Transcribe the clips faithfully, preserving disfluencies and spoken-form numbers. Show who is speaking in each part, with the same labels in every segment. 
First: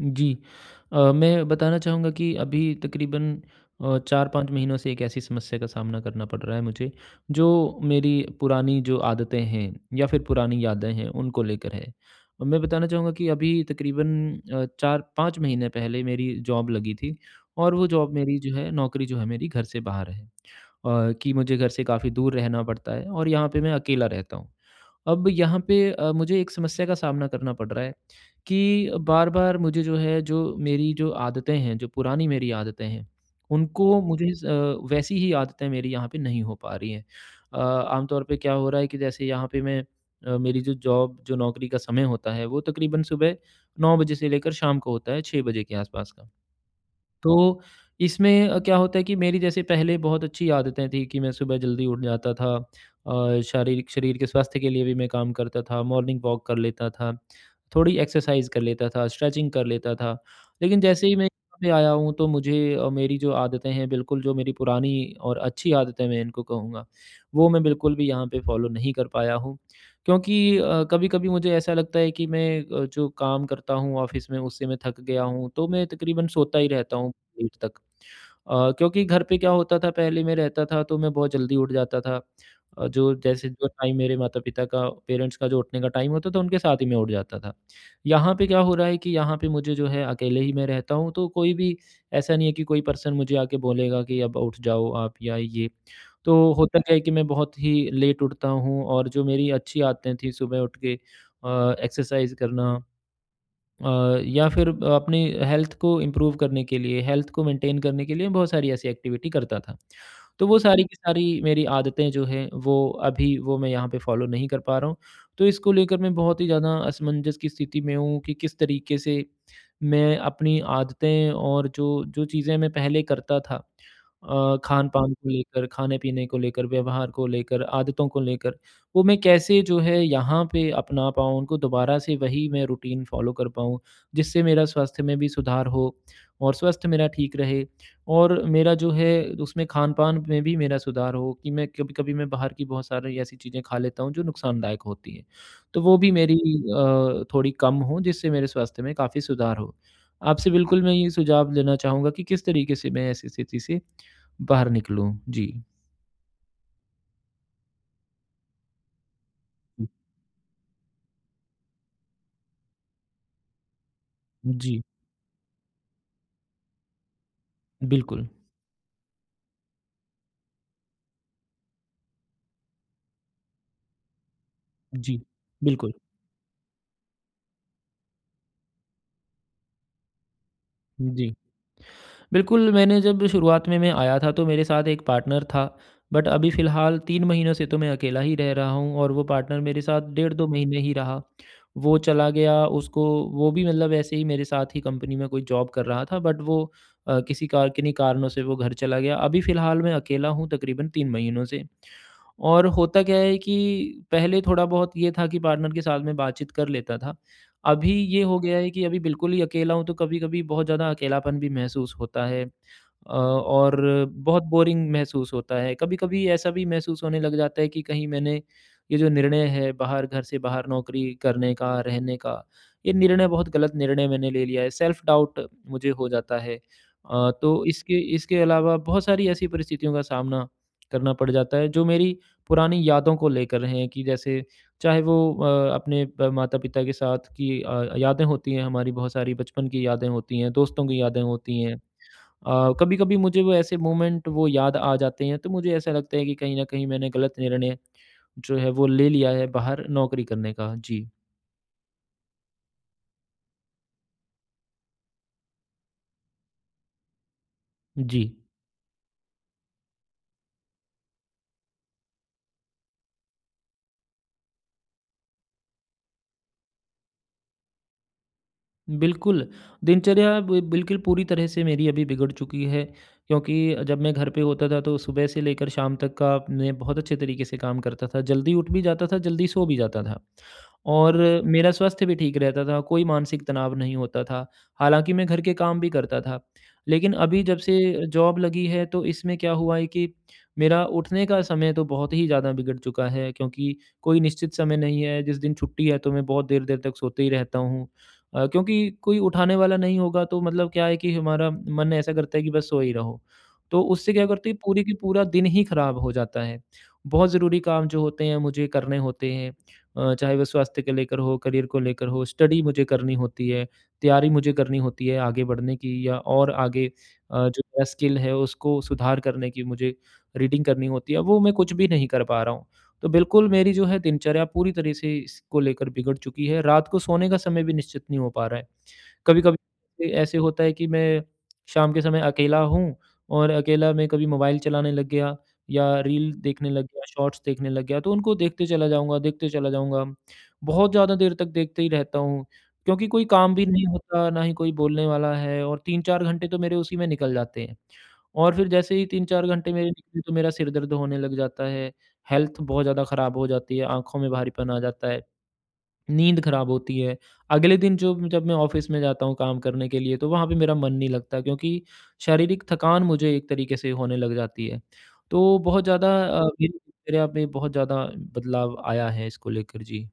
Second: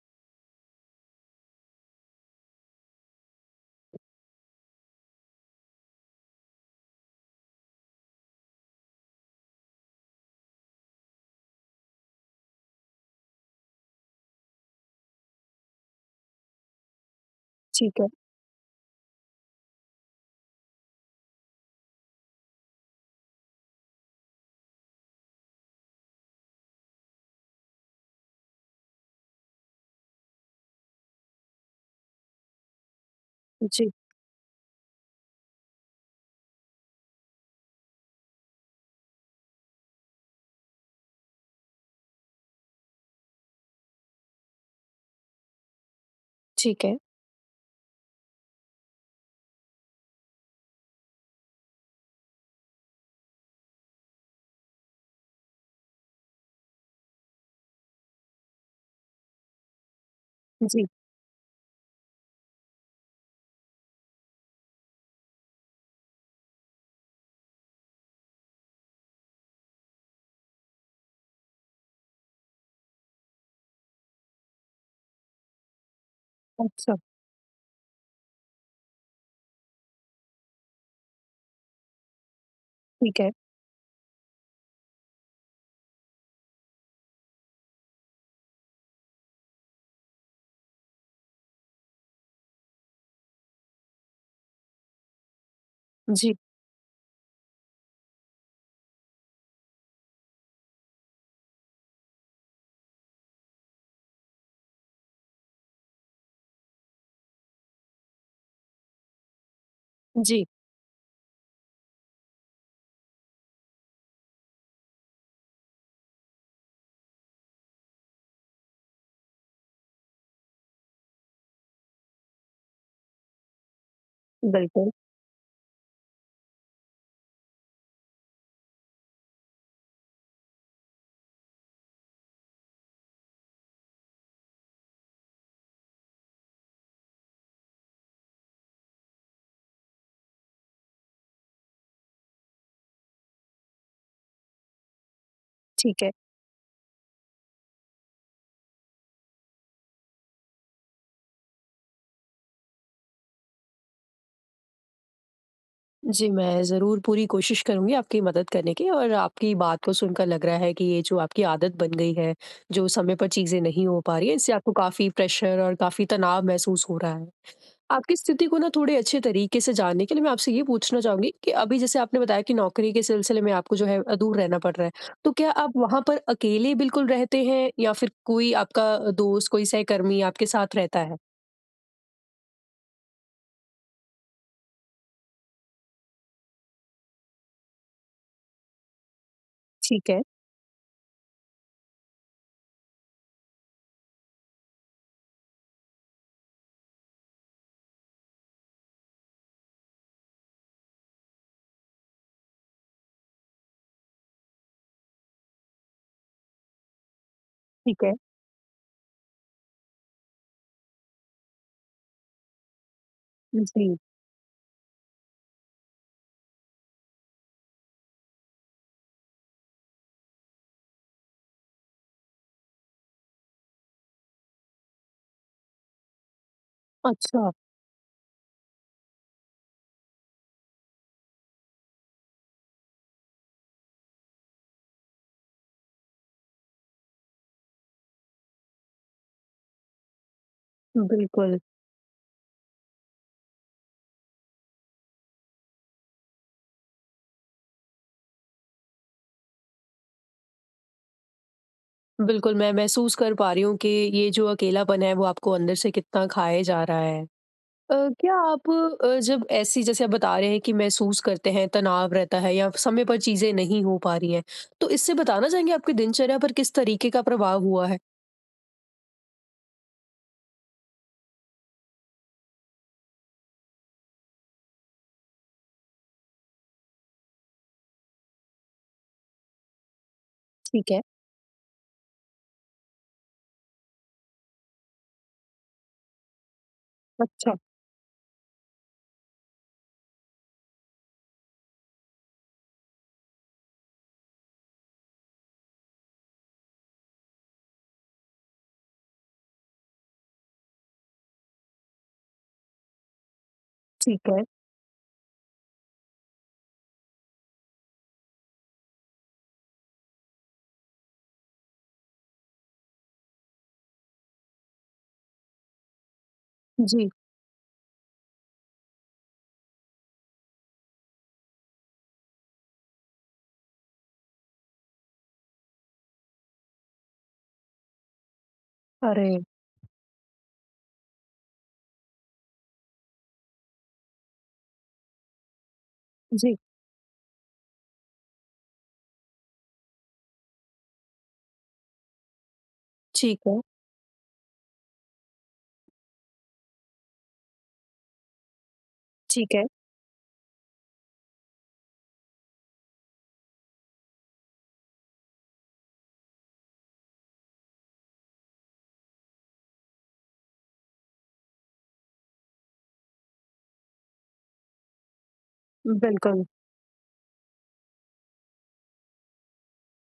Speaker 1: जी। अ, मैं बताना चाहूँगा कि अभी तकरीबन अ, चार-पाँच महीनों से एक ऐसी समस्या का सामना करना पड़ रहा है मुझे, जो मेरी पुरानी जो आदतें हैं या फिर पुरानी यादें हैं, उनको लेकर है। और मैं बताना चाहूँगा कि अभी तकरीबन अ, चार-पाँच महीने पहले मेरी जॉब लगी थी और वो
Speaker 2: ठीक है।
Speaker 1: जॉब मेरी जो है नौकरी जो है मेरी घर से बाहर है। अ, कि मुझे घर से काफ़ी दूर रहना पड़ता है और यहाँ पे मैं अकेला रहता हूँ। अब यहाँ पे अ, मुझे एक समस्या का सामना करना पड़ रहा है कि बार-बार मुझे जो है जो मेरी जो आदतें हैं, जो पुरानी मेरी आदतें हैं,
Speaker 2: जी,
Speaker 1: उनको मुझे अ, वैसी ही आदतें मेरी यहाँ पे नहीं हो पा रही हैं। अ, आम तौर पे क्या हो रहा है कि जैसे यहाँ पे मैं अ, मेरी जो जॉब जो नौकरी का समय होता है, वो तकरीबन सुबह नौ बजे से लेकर शाम को होता है छह बजे के आसपास का।
Speaker 2: ठीक है।
Speaker 1: तो इसमें अ, क्या होता है कि मेरी जैसे पहले बहुत अच्छी आदतें थी कि मैं सुबह जल्दी उठ जाता था। अ, शारीरिक शरीर के स्वास्थ्य के लिए भी मैं काम करता था, मॉर्निंग वॉक कर लेता था, थोड़ी एक्सरसाइज कर लेता था, स्ट्रेचिंग कर लेता था, लेकिन
Speaker 2: जी,
Speaker 1: जैसे ही मैं यहाँ पे आया हूँ तो मुझे अ, मेरी जो आदतें हैं बिल्कुल जो मेरी पुरानी और अच्छी आदतें मैं इनको कहूँगा, वो मैं बिल्कुल भी यहाँ पे फॉलो नहीं कर पाया हूँ, क्योंकि कभी कभी मुझे ऐसा लगता है कि मैं अ, जो काम करता हूँ ऑफिस में उससे मैं थक गया हूँ, तो मैं तकरीबन सोता ही
Speaker 2: अच्छा,
Speaker 1: रहता हूँ लेट तक। अ, क्योंकि घर पे क्या होता था, पहले मैं रहता था तो मैं बहुत जल्दी उठ जाता था। अ, जो
Speaker 2: ठीक है।
Speaker 1: जैसे जो टाइम मेरे माता-पिता का पेरेंट्स का जो उठने का टाइम होता था, उनके साथ ही मैं उठ जाता था। यहाँ पे क्या हो रहा है कि यहाँ पे मुझे जो है अकेले ही मैं रहता हूँ, तो कोई भी ऐसा नहीं है कि कोई पर्सन मुझे आके बोलेगा कि अब उठ जाओ आप या ये।
Speaker 2: जी,
Speaker 1: तो होता क्या है कि मैं बहुत ही लेट उठता हूँ और जो मेरी अच्छी आदतें थी सुबह उठ के अ, एक्सरसाइज़ करना, अ, या फिर अपनी हेल्थ को इम्प्रूव करने के लिए, हेल्थ को मेंटेन करने के लिए बहुत सारी ऐसी एक्टिविटी करता था।
Speaker 2: जी,
Speaker 1: तो वो सारी हुँ। की सारी मेरी आदतें जो हैं वो अभी वो मैं यहाँ पे फ़ॉलो नहीं कर पा रहा हूँ। तो इसको लेकर मैं बहुत ही ज़्यादा असमंजस की स्थिति में हूँ कि किस तरीके से मैं अपनी आदतें और जो जो चीज़ें मैं पहले करता था, अ,
Speaker 2: बिल्कुल,
Speaker 1: खान-पान को लेकर, खाने-पीने को लेकर, व्यवहार को लेकर, आदतों को लेकर वो मैं कैसे जो है यहाँ पे अपना पाऊँ, उनको दोबारा से वही मैं रूटीन फ़ॉलो कर पाऊँ, जिससे मेरा स्वास्थ्य में भी सुधार हो और स्वास्थ्य मेरा ठीक रहे और मेरा जो है उसमें खान-पान में भी मेरा सुधार हो कि मैं कभी-कभी मैं बाहर की बहुत सारी ऐसी चीज़ें खा लेता हूँ जो नुकसानदायक होती हैं। तो वो
Speaker 2: ठीक है।
Speaker 1: भी मेरी अ, थोड़ी कम हो जिससे मेरे स्वास्थ्य में काफ़ी सुधार हो। आपसे बिल्कुल मैं ये सुझाव लेना चाहूँगा कि किस तरीके से मैं ऐसी स्थिति से बाहर निकलूँ? जी।
Speaker 2: जी, मैं ज़रूर पूरी कोशिश करूँगी आपकी मदद करने की, और आपकी बात को सुनकर लग रहा है कि ये जो आपकी आदत बन गई है, जो समय पर चीज़ें नहीं हो पा रही हैं, इससे आपको
Speaker 1: जी,
Speaker 2: काफ़ी प्रेशर और काफ़ी तनाव महसूस हो रहा है। आपकी
Speaker 1: बिल्कुल।
Speaker 2: स्थिति को ना थोड़े अच्छे तरीके से जानने के लिए मैं आपसे ये पूछना चाहूंगी कि अभी जैसे आपने बताया कि नौकरी के सिलसिले में आपको जो है दूर रहना पड़ रहा है,
Speaker 1: जी,
Speaker 2: तो क्या आप
Speaker 1: बिल्कुल।
Speaker 2: वहां पर अकेले बिल्कुल रहते हैं, या फिर कोई आपका दोस्त, कोई सहकर्मी आपके साथ रहता है?
Speaker 1: जी, बिल्कुल, मैंने जब शुरुआत में मैं आया था तो मेरे साथ एक पार्टनर था, बट अभी फ़िलहाल तीन महीनों से तो मैं अकेला ही रह रहा हूँ और वो पार्टनर मेरे
Speaker 2: ठीक
Speaker 1: साथ
Speaker 2: है।
Speaker 1: डेढ़ दो महीने ही रहा। वो चला गया, उसको वो भी मतलब ऐसे ही मेरे साथ ही कंपनी में कोई जॉब कर रहा था, बट वो अ, किसी कार किन्हीं कारणों से वो घर चला गया। अभी फ़िलहाल मैं अकेला हूँ तकरीबन तीन महीनों से। और होता क्या है कि पहले थोड़ा बहुत ये था कि पार्टनर के साथ में बातचीत कर लेता था। अभी
Speaker 2: ठीक है।
Speaker 1: ये हो गया है कि अभी बिल्कुल ही अकेला हूँ, तो कभी-कभी बहुत ज़्यादा अकेलापन भी महसूस होता है। अ, और
Speaker 2: जी,
Speaker 1: बहुत बोरिंग महसूस होता है। कभी-कभी ऐसा भी महसूस होने लग जाता है कि कहीं मैंने ये जो निर्णय है बाहर घर से बाहर नौकरी करने का, रहने का, ये निर्णय बहुत गलत निर्णय मैंने ले लिया है। सेल्फ डाउट मुझे हो जाता है। अ,
Speaker 2: अच्छा।
Speaker 1: तो इसके इसके अलावा बहुत सारी ऐसी परिस्थितियों का सामना करना पड़ जाता है जो मेरी पुरानी यादों को लेकर हैं कि जैसे चाहे वो अ, अपने ब माता-पिता के साथ की अ, यादें होती हैं, हमारी बहुत सारी बचपन की यादें होती हैं, दोस्तों की यादें
Speaker 2: बिल्कुल,
Speaker 1: होती हैं। कभी कभी मुझे वो ऐसे मोमेंट वो याद आ जाते हैं, तो मुझे ऐसा लगता है कि कहीं ना कहीं मैंने गलत निर्णय जो है वो ले लिया है बाहर नौकरी करने का। जी।
Speaker 2: बिल्कुल मैं महसूस कर पा रही हूँ कि ये जो अकेलापन है वो आपको अंदर से कितना खाए जा रहा है। अ,
Speaker 1: जी,
Speaker 2: क्या आप, अ, जब ऐसी, जैसे आप बता रहे हैं कि महसूस करते हैं, तनाव रहता है या समय पर चीज़ें नहीं हो पा रही हैं, तो इससे बताना चाहेंगे आपकी दिनचर्या पर किस तरीके का प्रभाव हुआ है?
Speaker 1: बिल्कुल, दिनचर्या बि बिल्कुल पूरी तरह से मेरी अभी बिगड़ चुकी है, क्योंकि जब मैं घर पे होता था तो सुबह से लेकर शाम तक का मैं बहुत अच्छे तरीके से काम करता था, जल्दी उठ भी जाता था, जल्दी सो भी जाता था
Speaker 2: ठीक है।
Speaker 1: और मेरा स्वास्थ्य भी ठीक रहता था, कोई मानसिक तनाव नहीं होता था। हालाँकि मैं घर के काम भी करता था, लेकिन अभी
Speaker 2: अच्छा,
Speaker 1: जब से जॉब लगी है तो इसमें क्या हुआ है कि मेरा उठने का समय तो बहुत ही ज़्यादा बिगड़ चुका है, क्योंकि कोई निश्चित समय नहीं है, जिस दिन छुट्टी है तो मैं बहुत देर-देर तक सोते ही रहता हूँ। अ, क्योंकि कोई उठाने वाला नहीं होगा, तो मतलब क्या है कि हमारा मन ऐसा करता है कि बस सो ही रहो। तो उससे क्या
Speaker 2: ठीक है।
Speaker 1: करती है पूरी की पूरा दिन ही खराब हो जाता है। बहुत ज़रूरी काम जो होते हैं मुझे करने होते हैं, अ, चाहे वो स्वास्थ्य को लेकर हो, करियर को लेकर हो, स्टडी मुझे करनी होती है, तैयारी मुझे करनी होती है आगे बढ़ने की या और आगे
Speaker 2: जी।
Speaker 1: अ, जो मेरा स्किल है उसको सुधार करने की, मुझे रीडिंग करनी होती है, वो मैं कुछ भी नहीं कर पा रहा हूँ। तो बिल्कुल मेरी जो है दिनचर्या पूरी तरह से इसको लेकर बिगड़ चुकी है। रात को सोने का समय भी निश्चित नहीं हो पा रहा है।
Speaker 2: अरे!
Speaker 1: कभी-कभी ए ऐसे होता है कि मैं शाम के समय अकेला हूँ और अकेला मैं कभी मोबाइल चलाने लग गया या रील
Speaker 2: जी।
Speaker 1: देखने लग गया, शॉर्ट्स देखने लग गया, तो उनको देखते चला जाऊँगा, देखते चला जाऊँगा। बहुत ज़्यादा देर तक देखते ही रहता हूँ, क्योंकि कोई
Speaker 2: ठीक
Speaker 1: काम
Speaker 2: है,
Speaker 1: भी नहीं होता, ना ही कोई बोलने वाला है और तीन-चार घंटे तो मेरे उसी में निकल जाते हैं। और फिर जैसे ही तीन-चार
Speaker 2: ठीक है।
Speaker 1: घंटे मेरे निकले तो मेरा सिर दर्द होने लग जाता है, हेल्थ बहुत ज़्यादा ख़राब हो जाती है, आँखों में भारीपन आ जाता है, नींद ख़राब होती है। अगले दिन जो जब मैं ऑफ़िस में जाता हूँ काम करने के लिए, तो वहाँ पे मेरा मन नहीं लगता, क्योंकि शारीरिक थकान मुझे एक तरीके से होने लग जाती है। तो बहुत ज़्यादा अ,
Speaker 2: बिल्कुल।
Speaker 1: मेरी दिनचर्या में बहुत ज़्यादा बदलाव आया है इसको लेकर। जी,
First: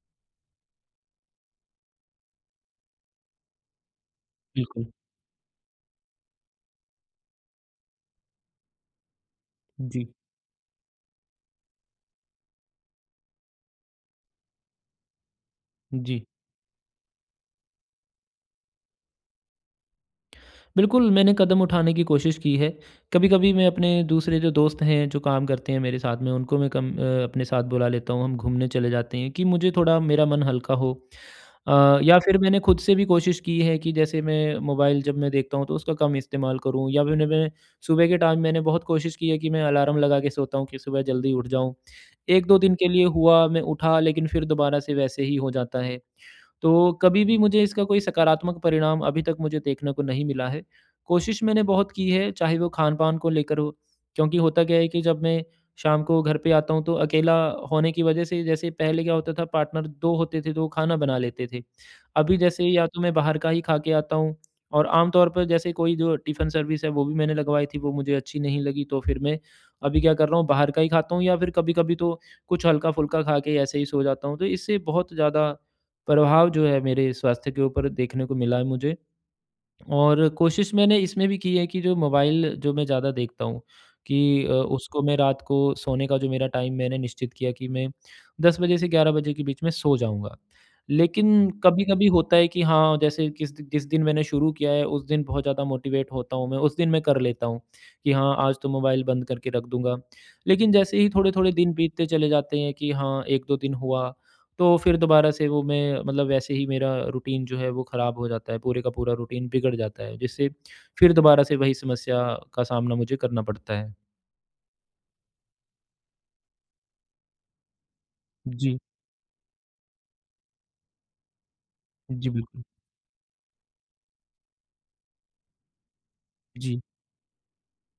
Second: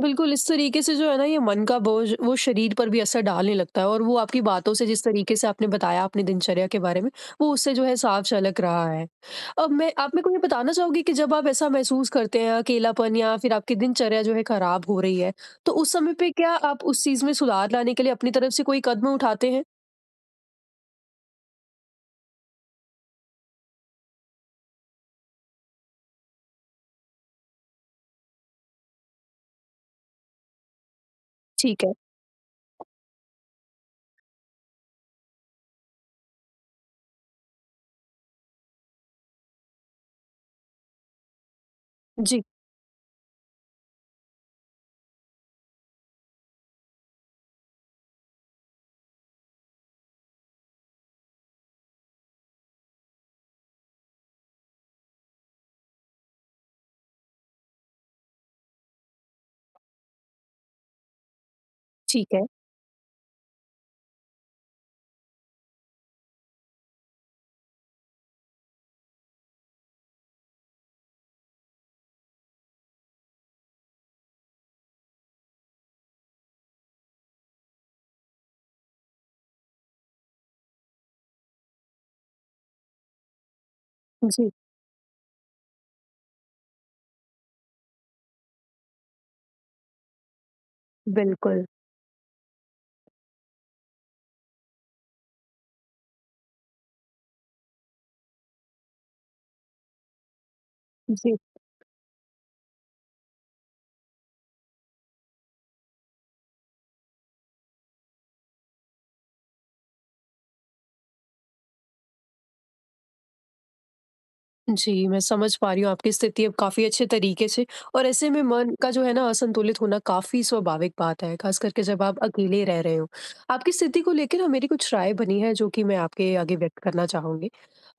Speaker 2: बिल्कुल, इस तरीके से जो है ना ये मन का बोझ वो शरीर पर भी असर डालने लगता है, और वो आपकी बातों से,
Speaker 1: बिल्कुल।
Speaker 2: जिस तरीके से आपने बताया अपनी दिनचर्या के बारे में, वो उससे जो है साफ झलक रहा है। अब मैं
Speaker 1: जी,
Speaker 2: आप मेरे को ये बताना चाहोगे कि जब आप ऐसा महसूस करते हैं अकेलापन, या फिर आपकी दिनचर्या जो है खराब हो रही है, तो उस समय
Speaker 1: जी।
Speaker 2: पे क्या आप उस चीज़ में सुधार लाने के लिए अपनी तरफ से कोई कदम उठाते हैं?
Speaker 1: बिल्कुल, मैंने कदम उठाने की कोशिश की है। कभी-कभी मैं अपने दूसरे जो दोस्त हैं, जो काम करते हैं मेरे साथ में, उनको मैं कम अ, अपने साथ बुला लेता हूँ। हम घूमने चले जाते हैं कि मुझे थोड़ा मेरा मन हल्का हो।
Speaker 2: ठीक है।
Speaker 1: अ, या फिर मैंने खुद से भी कोशिश की है कि जैसे मैं मोबाइल जब मैं देखता हूँ, तो उसका कम इस्तेमाल करूँ या फिर मैं सुबह के टाइम मैंने बहुत कोशिश की है कि मैं अलार्म लगा के सोता हूँ कि सुबह जल्दी उठ जाऊँ।
Speaker 2: जी,
Speaker 1: एक-दो दिन के लिए हुआ, मैं उठा लेकिन फिर दोबारा से वैसे ही हो जाता है। तो कभी भी मुझे इसका कोई सकारात्मक परिणाम अभी तक मुझे देखने को नहीं मिला है। कोशिश मैंने बहुत की है, चाहे वो खान-पान को लेकर हो, क्योंकि होता क्या है कि जब मैं शाम को घर पे आता हूँ, तो अकेला होने की वजह से जैसे पहले क्या होता था पार्टनर दो होते थे, तो वो खाना बना लेते थे।
Speaker 2: ठीक
Speaker 1: अभी
Speaker 2: है।
Speaker 1: जैसे या तो मैं बाहर का ही खा के आता हूँ और आमतौर पर जैसे कोई जो टिफ़िन सर्विस है, वो भी मैंने लगवाई थी, वो मुझे अच्छी नहीं लगी, तो फिर मैं अभी क्या कर रहा हूँ, बाहर का ही खाता हूँ या फिर कभी-कभी तो कुछ हल्का-फुल्का खा के ऐसे ही सो जाता हूँ। तो इससे बहुत ज़्यादा प्रभाव जो है मेरे स्वास्थ्य के ऊपर देखने को मिला है मुझे और कोशिश मैंने इसमें भी की है कि जो मोबाइल जो मैं ज़्यादा देखता हूँ कि
Speaker 2: जी,
Speaker 1: अ, उसको मैं रात को सोने का जो मेरा टाइम मैंने निश्चित किया कि मैं दस बजे से ग्यारह बजे के बीच में सो जाऊँगा। लेकिन
Speaker 2: बिल्कुल।
Speaker 1: कभी-कभी होता है कि हाँ, जैसे किस जिस दिन मैंने शुरू किया है उस दिन बहुत ज़्यादा मोटिवेट होता हूँ मैं, उस दिन मैं कर लेता हूँ कि हाँ, आज तो मोबाइल बंद करके रख दूँगा। लेकिन जैसे ही
Speaker 2: जी।
Speaker 1: थोड़े-थोड़े दिन बीतते चले जाते हैं कि हाँ, एक-दो दिन हुआ तो फिर दोबारा से वो मैं मतलब वैसे ही मेरा रूटीन जो है वो ख़राब हो जाता है, पूरे का पूरा रूटीन बिगड़ जाता है, जिससे फिर दोबारा से वही समस्या का सामना मुझे करना पड़ता है।
Speaker 2: जी, मैं समझ पा रही हूँ आपकी स्थिति अब काफ़ी अच्छे तरीके से। और ऐसे में मन
Speaker 1: जी।
Speaker 2: का जो है ना असंतुलित होना काफ़ी स्वाभाविक बात है, ख़ास करके जब आप
Speaker 1: जी,
Speaker 2: अकेले
Speaker 1: बिल्कुल।
Speaker 2: रह रहे हो। आपकी स्थिति को लेके ना मेरी कुछ राय बनी है, जो कि मैं आपके आगे व्यक्त
Speaker 1: जी।
Speaker 2: करना चाहूँगी।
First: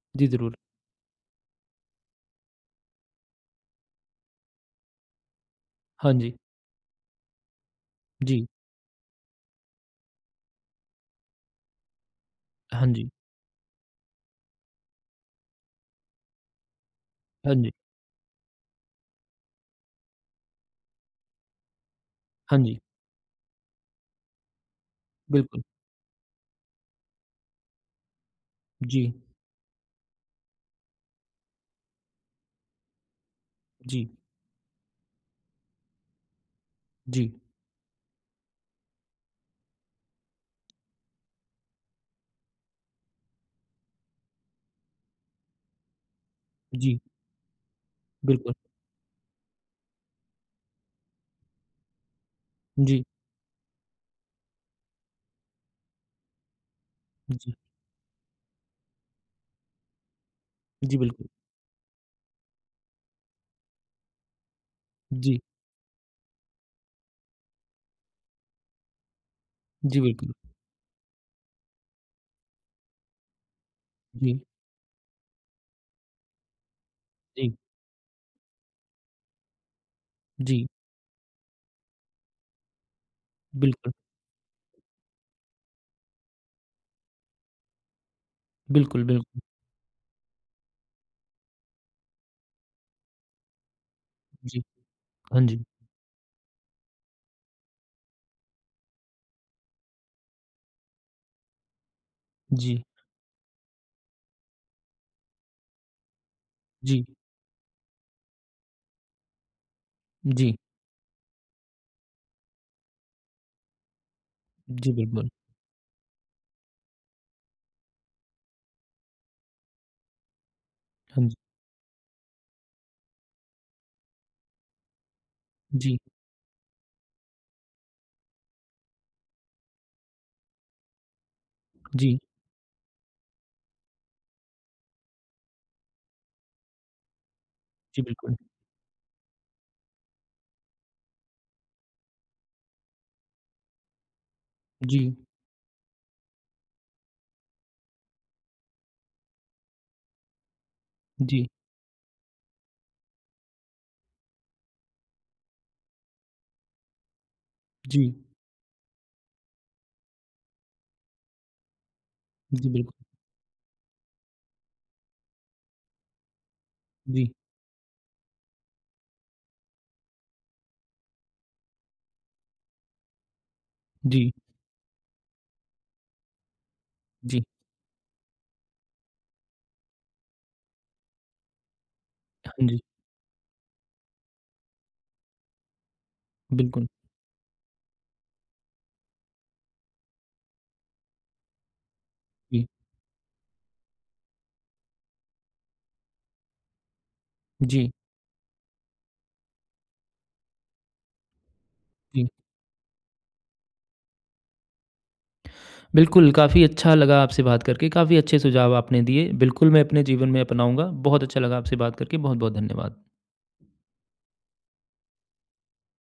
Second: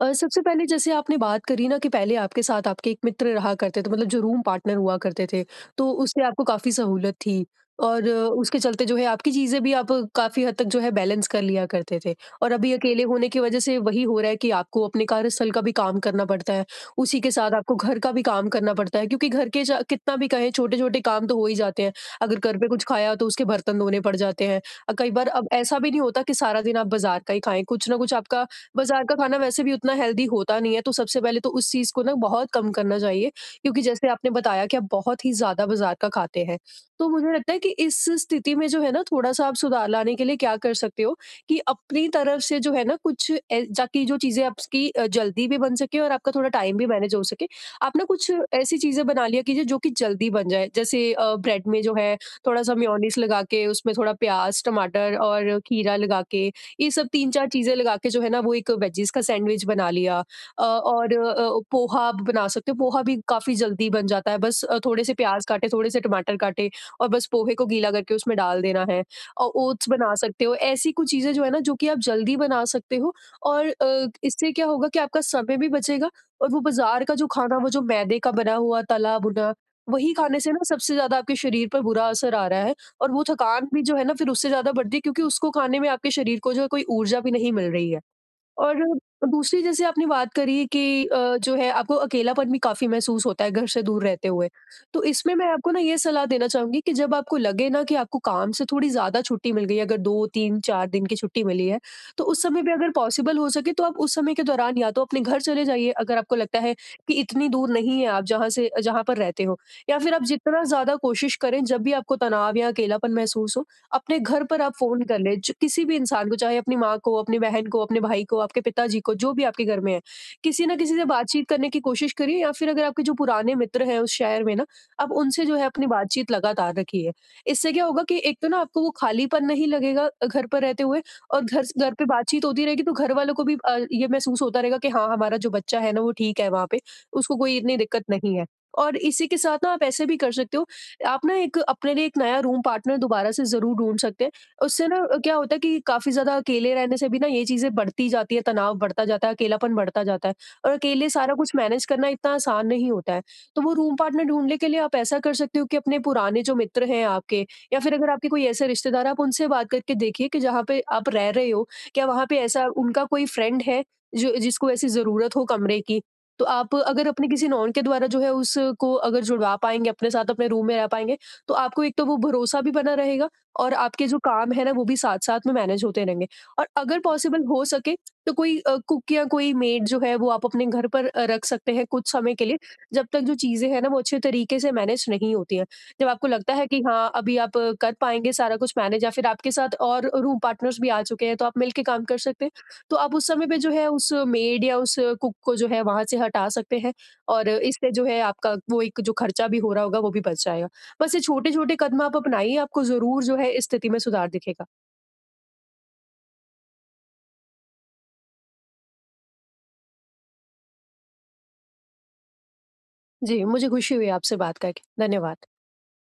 Speaker 2: अ,
Speaker 1: जी,
Speaker 2: सबसे
Speaker 1: ज़रूर।
Speaker 2: पहले जैसे आपने बात करी ना कि पहले आपके साथ आपके एक मित्र रहा करते थे, मतलब जो रूम पार्टनर हुआ करते थे, तो
Speaker 1: हाँ
Speaker 2: उससे
Speaker 1: जी।
Speaker 2: आपको काफ़ी सहूलत थी, और अ,
Speaker 1: जी।
Speaker 2: उसके चलते जो है आपकी चीज़ें भी आप काफ़ी हद तक जो है बैलेंस कर लिया करते थे। और अभी
Speaker 1: हाँ
Speaker 2: अकेले
Speaker 1: जी।
Speaker 2: होने की वजह से वही हो रहा है कि आपको अपने कार्यस्थल का भी काम करना पड़ता है, उसी के साथ
Speaker 1: हाँ जी।
Speaker 2: आपको घर का भी काम करना पड़ता है, क्योंकि घर के चा कितना भी कहें, छोटे-छोटे काम तो हो ही जाते हैं। अगर घर
Speaker 1: हाँ
Speaker 2: पे
Speaker 1: जी।
Speaker 2: कुछ खाया, तो उसके बर्तन धोने पड़ जाते हैं। अ, कई बार, अब
Speaker 1: बिल्कुल।
Speaker 2: ऐसा भी नहीं होता कि सारा दिन आप बाज़ार का ही खाएँ, कुछ ना कुछ आपका।
Speaker 1: जी।
Speaker 2: बाज़ार का खाना वैसे भी उतना हेल्दी होता नहीं है, तो सबसे पहले तो उस चीज़ को ना बहुत कम करना चाहिए, क्योंकि जैसे
Speaker 1: जी।
Speaker 2: आपने बताया कि आप बहुत ही ज़्यादा बाज़ार का खाते हैं। तो मुझे
Speaker 1: जी।
Speaker 2: लगता है कि इस स्थिति में जो है ना, थोड़ा-सा आप सुधार लाने के लिए क्या कर सकते हो, कि अपनी तरफ से जो है ना कुछ ऐ- ताकि जो चीज़ें आपकी अ, जल्दी भी बन सके और आपका थोड़ा टाइम भी
Speaker 1: जी।
Speaker 2: मैनेज हो सके। आप ना कुछ
Speaker 1: बिल्कुल।
Speaker 2: ऐसी चीज़ें बना लिया कीजिए, जो कि जल्दी बन जाए। जैसे अ, ब्रेड में जो है थोड़ा-सा
Speaker 1: जी।
Speaker 2: मेयोनीज़ लगा के, उसमें थोड़ा प्याज़, टमाटर और खीरा लगा के, ये सब तीन चार
Speaker 1: जी।
Speaker 2: चीज़ें लगा के जो है ना, वो एक वेजीज़ का सैंडविच बना लिया। अ,
Speaker 1: जी,
Speaker 2: और
Speaker 1: बिल्कुल।
Speaker 2: अ, पोहा आप बना सकते हो, पोहा भी काफ़ी जल्दी बन जाता है। बस अ, थोड़े से
Speaker 1: जी।
Speaker 2: प्याज़ काटे, थोड़े से टमाटर काटे, और बस पोहे को गीला करके उसमें डाल देना है। अ, ओट्स
Speaker 1: जी,
Speaker 2: बना
Speaker 1: बिल्कुल।
Speaker 2: सकते हो। ऐसी कुछ चीज़ें जो है ना, जो कि आप जल्दी बना सकते हो। और अ,
Speaker 1: जी।
Speaker 2: इससे क्या होगा कि आपका समय भी बचेगा, और वो बाज़ार का जो
Speaker 1: जी।
Speaker 2: खाना, वो जो मैदे का बना हुआ, तला-भुना, वही खाने से ना
Speaker 1: जी।
Speaker 2: सबसे ज़्यादा आपके शरीर पर बुरा असर आ रहा है, और वो थकान भी
Speaker 1: बिल्कुल।
Speaker 2: जो है ना, फिर उससे ज़्यादा बढ़ती है, क्योंकि उसको खाने में आपके शरीर को जो है कोई ऊर्जा भी नहीं मिल रही है। और
Speaker 1: बिल्कुल, बिल्कुल।
Speaker 2: दूसरी, जैसे आपने बात करी कि अ, जो है आपको अकेलापन भी काफ़ी महसूस होता है घर से दूर रहते हुए।
Speaker 1: जी।
Speaker 2: तो इसमें
Speaker 1: हाँ
Speaker 2: मैं
Speaker 1: जी।
Speaker 2: आपको ना ये सलाह देना चाहूँगी कि जब आपको लगे ना कि आपको काम से थोड़ी ज़्यादा छुट्टी मिल गई है, अगर दो, तीन, चार दिन की छुट्टी मिली है, तो उस समय भी
Speaker 1: जी।
Speaker 2: अगर पॉसिबल हो सके तो आप उस समय के दौरान या तो अपने घर चले जाइए, अगर आपको लगता है
Speaker 1: जी।
Speaker 2: कि इतनी दूर नहीं है आप जहाँ से, जहाँ पर रहते हो। या फिर आप
Speaker 1: जी।
Speaker 2: जितना ज़्यादा कोशिश करें, जब भी आपको तनाव या अकेलापन महसूस हो, अपने घर पर आप
Speaker 1: जी,
Speaker 2: फ़ोन कर
Speaker 1: बिल्कुल।
Speaker 2: लें, ज किसी भी इंसान को, चाहे अपनी माँ को, अपनी बहन को, अपने भाई को, आपके पिताजी को, जो भी आपके घर में है, किसी ना किसी से
Speaker 1: हाँ जी।
Speaker 2: बातचीत करने की कोशिश करिए, या फिर अगर आपके जो पुराने मित्र हैं उस शहर में ना, आप उनसे जो है अपनी
Speaker 1: जी।
Speaker 2: बातचीत लगातार रखिए। इससे क्या होगा कि एक तो ना आपको वो खालीपन नहीं लगेगा अ, घर पर रहते हुए, और घर स घर पे
Speaker 1: जी।
Speaker 2: बातचीत होती रहेगी, तो घर वालों को भी अ, ये महसूस होता रहेगा कि हाँ, हमारा जो बच्चा है ना वो ठीक है वहाँ पे, उसको कोई इतनी
Speaker 1: जी,
Speaker 2: दिक्कत नहीं
Speaker 1: बिल्कुल।
Speaker 2: है। और इसी के साथ ना आप ऐसे भी कर सकते हो, आप ना एक अपने लिए एक नया रूम पार्टनर दोबारा से ज़रूर ढूँढ सकते हैं। उससे ना
Speaker 1: जी,
Speaker 2: क्या होता है कि काफ़ी ज़्यादा अकेले रहने से भी ना ये चीज़ें बढ़ती जाती है, तनाव बढ़ता जाता है, अकेलापन बढ़ता जाता है, और अकेले सारा
Speaker 1: जी,
Speaker 2: कुछ मैनेज करना इतना आसान नहीं होता है। तो वो रूम पार्टनर ढूँढने के लिए आप ऐसा कर सकते हो कि अपने पुराने जो मित्र हैं आपके, या फिर
Speaker 1: जी,
Speaker 2: अगर आपके कोई ऐसे रिश्तेदार हैं, आप उनसे बात करके देखिए कि जहाँ पे आप रह रहे हो, क्या वहाँ पे ऐसा
Speaker 1: जी, बिल्कुल।
Speaker 2: उनका कोई फ्रेंड है, जो जिसको ऐसी ज़रूरत हो कमरे की? तो आप अगर अपने
Speaker 1: जी,
Speaker 2: किसी नॉन के द्वारा जो है उसको अगर जुड़वा पाएँगे अपने साथ, अपने रूम में रह पाएँगे, तो आपको एक तो वो भरोसा भी बना रहेगा, और आपके जो
Speaker 1: जी,
Speaker 2: काम है ना वो भी साथ-साथ में मैनेज होते रहेंगे। और अगर पॉसिबल
Speaker 1: जी।
Speaker 2: हो सके तो कोई अ, कुक या कोई मेड जो है वो आप अपने घर पर अ, रख सकते हैं कुछ समय के लिए,
Speaker 1: हाँ जी,
Speaker 2: जब तक जो चीज़ें हैं ना वो अच्छे तरीके से मैनेज नहीं होती हैं। जब आपको लगता है कि
Speaker 1: बिल्कुल।
Speaker 2: हाँ, अभी आप अ, कर पाएँगे सारा कुछ मैनेज, या फिर आपके साथ और रूम पार्टनर्स भी आ चुके हैं, तो आप मिल के काम कर सकते हैं।
Speaker 1: जी,
Speaker 2: तो आप उस समय पे जो है उस मेड या उस कुक को जो है वहाँ से हटा सकते हैं, और
Speaker 1: जी,
Speaker 2: इससे जो है आपका वो एक जो खर्चा भी हो रहा होगा वो भी बच जाएगा। बस ये छोटे-छोटे कदम आप
Speaker 1: जी।
Speaker 2: अपनाइए, आपको ज़रूर जो है इस स्थिति में सुधार दिखेगा।
Speaker 1: बिल्कुल, काफ़ी अच्छा लगा आपसे बात करके, काफ़ी अच्छे सुझाव आपने दिए। बिल्कुल, मैं अपने जीवन में अपनाऊँगा। बहुत अच्छा लगा आपसे बात करके, बहुत-बहुत धन्यवाद।
Speaker 2: जी, मुझे खुशी हुई आपसे बात करके। धन्यवाद।